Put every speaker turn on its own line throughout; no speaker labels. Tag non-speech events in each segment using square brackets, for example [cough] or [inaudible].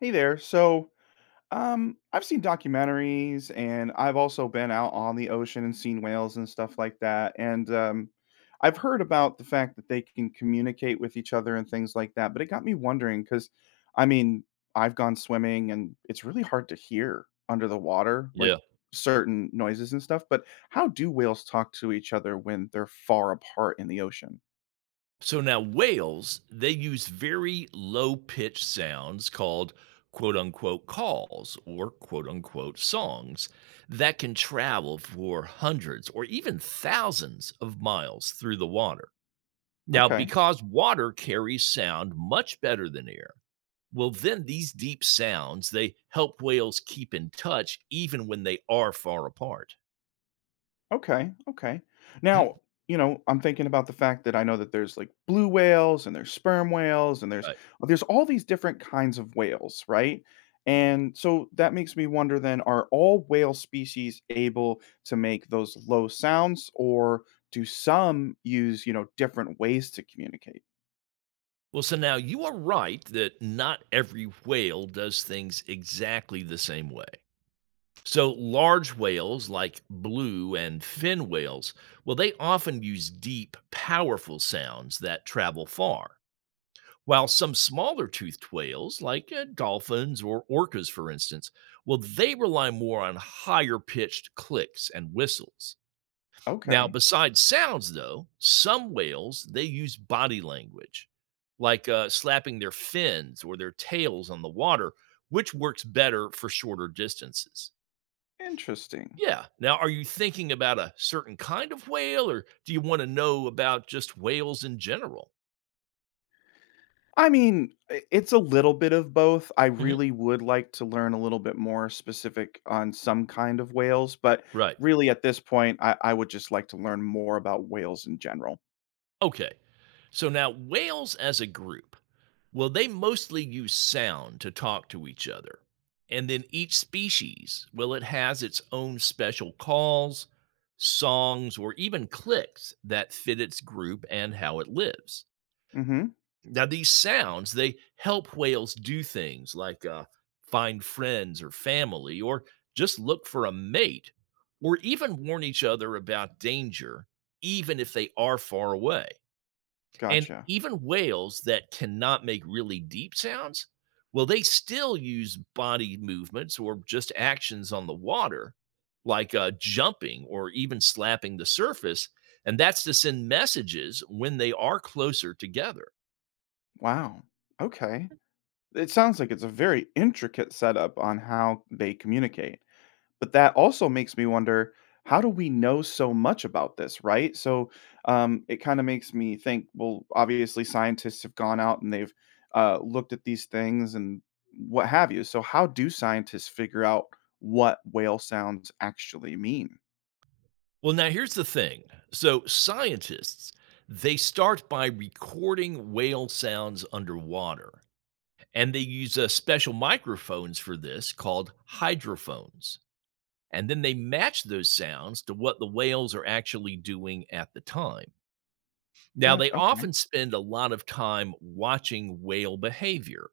Hey there. I've seen documentaries, and I've also been out on the ocean and seen whales and stuff like that. And I've heard about the fact that they can communicate with each other and things like that. But it got me wondering because, I mean, I've gone swimming and it's really hard to hear under the water, like
Yeah.
certain noises and stuff. But how do whales talk to each other when they're far apart in the ocean?
So now whales, they use very low pitched sounds called quote unquote calls or quote unquote songs that can travel for hundreds or even thousands of miles through the water. Now,
Okay.
because water carries sound much better than air, well then these deep sounds, they help whales keep in touch even when they are far apart.
Okay, okay.
Hmm?
Now, I'm thinking about the fact that I know that there's like blue whales and there's sperm whales and there's
Right.
uh, there's all these different kinds of whales, right? And so that makes me wonder, then, are all whale species able to make those low sounds, or do some use, you know, different ways to communicate?
Well, so now you are right that not every whale does things exactly the same way. So, large whales like blue and fin whales, well, they often use deep, powerful sounds that travel far. While some smaller toothed whales, like dolphins or orcas, for instance, well, they rely more on higher pitched clicks and whistles. Now,
Okay.
besides sounds, though, some whales they use body language, like slapping their fins or their tails on the water, which works better for shorter distances.
Interesting.
Yeah. Now, are you thinking about a certain kind of whale, or do you want to know about just whales in general?
I mean, I It's a little bit of both. I
hmm
really would like to learn a little bit more specific on some kind of whales, but
Right.
really at this point, I would just like to learn more about whales in general.
Okay. So now whales as a group, well, they mostly use sound to talk to each other. And then each species, well, it has its own special calls, songs, or even clicks that fit its group and how it lives.
Hmm.
Now, these sounds, they help whales do things like find friends or family, or just look for a mate, or even warn each other about danger, even if they are far away. And
Gotcha.
even whales that cannot make really deep sounds, well, they still use body movements or just actions on the water, like jumping or even slapping the surface. And that's to send messages when they are closer together.
Wow. Okay. It sounds like it's a very intricate setup on how they communicate. But that also makes me wonder, how do we know so much about this, right? It kinda makes me think, well, obviously, scientists have gone out and they've looked at these things and what have you. So how do scientists figure out what whale sounds actually mean?
Well, now here's the thing. So, scientists, they start by recording whale sounds underwater, and they use special microphones for this called hydrophones. And then they match those sounds to what the whales are actually doing at the time. Now, they
Gotcha,
often
okay.
spend a lot of time watching whale behavior,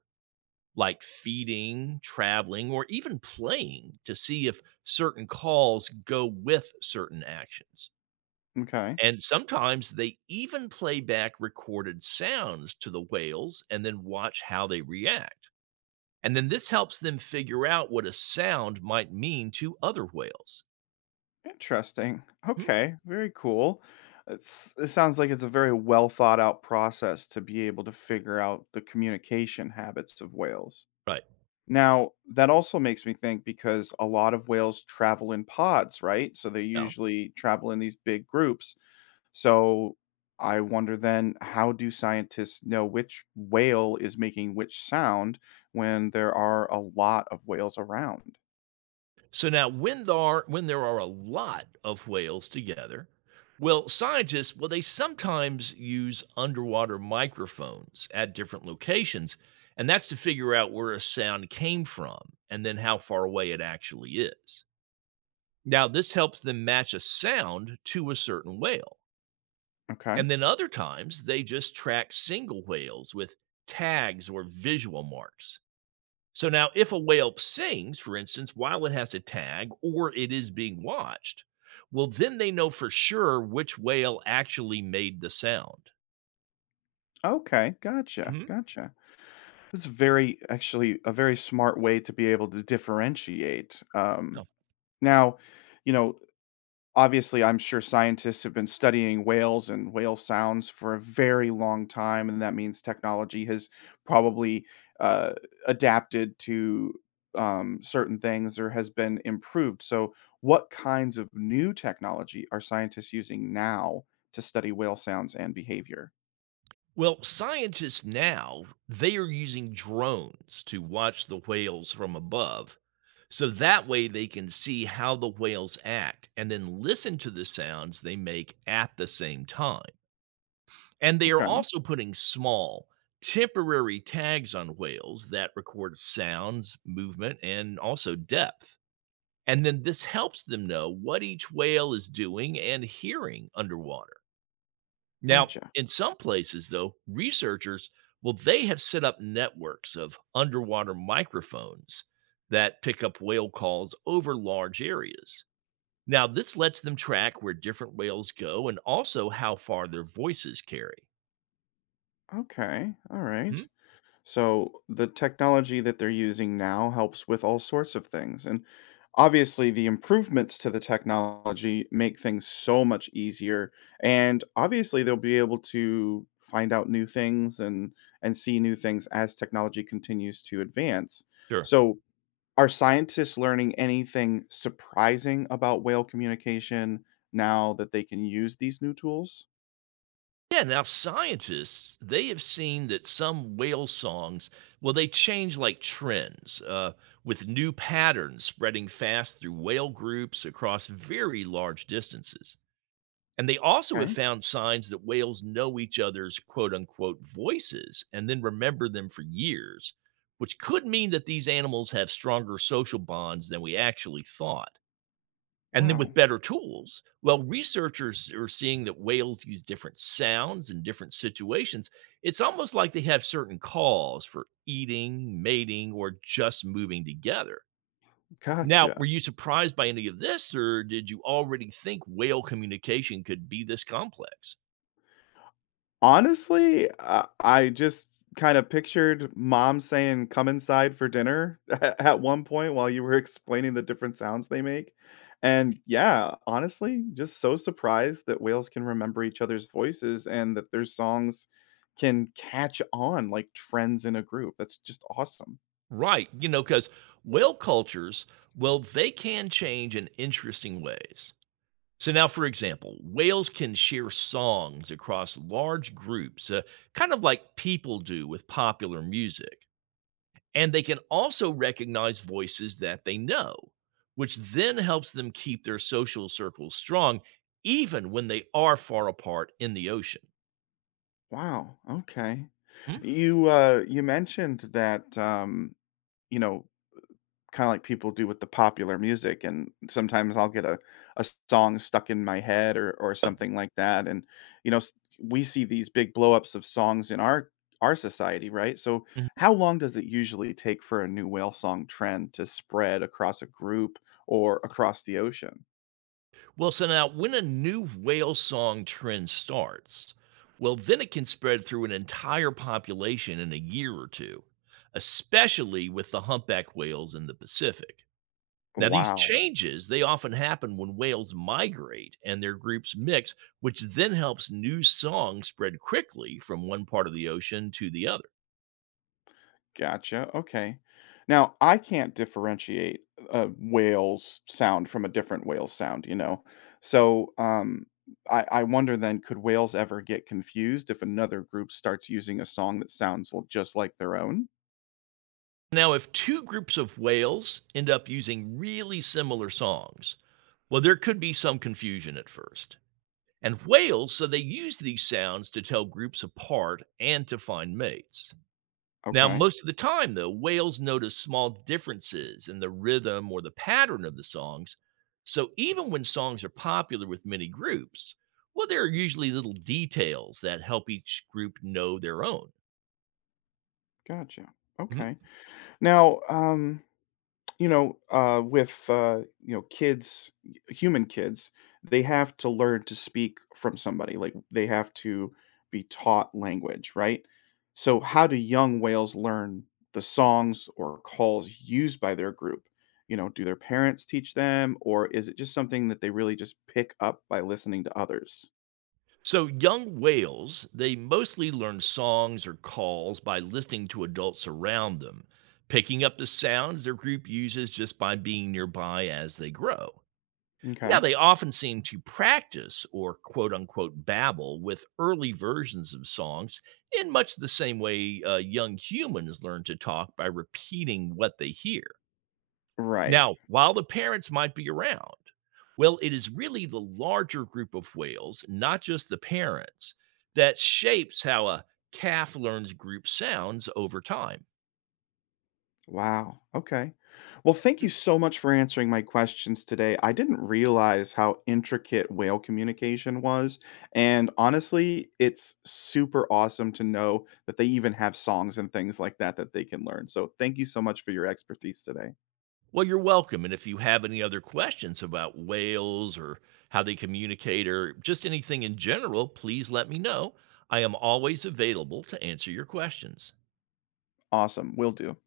like feeding, traveling, or even playing to see if certain calls go with certain actions.
Okay.
And sometimes they even play back recorded sounds to the whales and then watch how they react. And then this helps them figure out what a sound might mean to other whales.
Interesting.
Hmm?
Okay, very cool. It sounds like it's a very well thought out process to be able to figure out the communication habits of whales.
Right.
Now, that also makes me think, because a lot of whales travel in pods, right? So they
Yeah.
usually travel in these big groups. So I wonder then, how do scientists know which whale is making which sound when there are a lot of whales around?
So now when there are a lot of whales together, well, scientists, well, they sometimes use underwater microphones at different locations, and that's to figure out where a sound came from and then how far away it actually is. Now, this helps them match a sound to a certain whale.
Okay.
And then other times they just track single whales with tags or visual marks. So now, if a whale sings, for instance, while it has a tag or it is being watched, well, then they know for sure which whale actually made the sound.
Okay. Gotcha.
hmm
Gotcha. It's very, actually, a very smart way to be able to differentiate.
Oh.
Now, you know, obviously, I'm sure scientists have been studying whales and whale sounds for a very long time, and that means technology has probably, uh, adapted to, certain things, or has been improved. So what kinds of new technology are scientists using now to study whale sounds and behavior?
Well, scientists now they are using drones to watch the whales from above. So that way they can see how the whales act and then listen to the sounds they make at the same time. And they are
Okay,
also putting small, temporary tags on whales that record sounds, movement, and also depth. And then this helps them know what each whale is doing and hearing underwater. Now,
gotcha.
in some places, though, researchers, well, they have set up networks of underwater microphones that pick up whale calls over large areas. Now, this lets them track where different whales go and also how far their voices carry.
Okay,
Hmm?
alright. So the technology that they're using now helps with all sorts of things. And obviously, the improvements to the technology make things so much easier. And obviously, they'll be able to find out new things, and see new things as technology continues to advance.
Sure.
So, are scientists learning anything surprising about whale communication now that they can use these new tools?
Yeah, now scientists, they have seen that some whale songs, well, they change like trends, with new patterns spreading fast through whale groups across very large distances. And they also have
Okay.
found signs that whales know each other's quote unquote voices and then remember them for years, which could mean that these animals have stronger social bonds than we actually thought. And then with
Wow.
better tools, well, researchers are seeing that whales use different sounds in different situations. It's almost like they have certain calls for eating, mating, or just moving together. Now, were
Gotcha.
you surprised by any of this, or did you already think whale communication could be this complex?
Honestly, I just kind of pictured mom saying, "Come inside for dinner," [laughs] at one point while you were explaining the different sounds they make. And yeah, honestly, just so surprised that whales can remember each other's voices, and that their songs can catch on like trends in a group. That's just awesome.
Right. You know, because whale cultures, well, they can change in interesting ways. So now, for example, whales can share songs across large groups, kind of like people do with popular music. And they can also recognize voices that they know, which then helps them keep their social circles strong, even when they are far apart in the ocean.
Wow. Okay.
Hmm?
You mentioned that you know, kinda like people do with the popular music, and sometimes I'll get a song stuck in my head or something like that, and, you know, s we see these big blowups of songs in our society, right? So how long does it usually take for a new whale song trend to spread across a group or across the ocean?
Well, so now when a new whale song trend starts, well, then it can spread through an entire population in a year or two, especially with the humpback whales in the Pacific. Now, these
Wow.
changes, they often happen when whales migrate and their groups mix, which then helps new songs spread quickly from one part of the ocean to the other.
Gotcha, okay. Now, I can't differentiate a whale's sound from a different whale's sound, you know? So I wonder then, could whales ever get confused if another group starts using a song that sounds l just like their own?
Now, if two groups of whales end up using really similar songs, well, there could be some confusion at first. And whales, so they use these sounds to tell groups apart and to find mates. Now,
Okay,
most of the time, though, whales notice small differences in the rhythm or the pattern of the songs. So even when songs are popular with many groups, well, there are usually little details that help each group know their own.
gotcha,
Mhm.
okay. Now, you know, with you know, kids, human kids, they have to learn to speak from somebody. Like, they have to be taught language, right? So how do young whales learn the songs or calls used by their group? You know, do their parents teach them, or is it just something that they really just pick up by listening to others?
So, young whales, they mostly learn songs or calls by listening to adults around them, picking up the sounds their group uses just by being nearby as they grow. Now,
Okay,
they often seem to practice or quote unquote babble with early versions of songs in much the same way young humans learn to talk by repeating what they hear.
right.
Now, while the parents might be around, well, it is really the larger group of whales, not just the parents, that shapes how a calf learns group sounds over time.
Wow. Okay. Well, thank you
Mm.
so much for answering my questions today. I didn't realize how intricate whale communication was. And honestly, it's super awesome to know that they even have songs and things like that that they can learn. So thank you so much for your expertise today.
Well, you're welcome. And if you have any other questions about whales or how they communicate or just anything in general, please let me know. I am always available to answer your questions.
Awesome. Will do.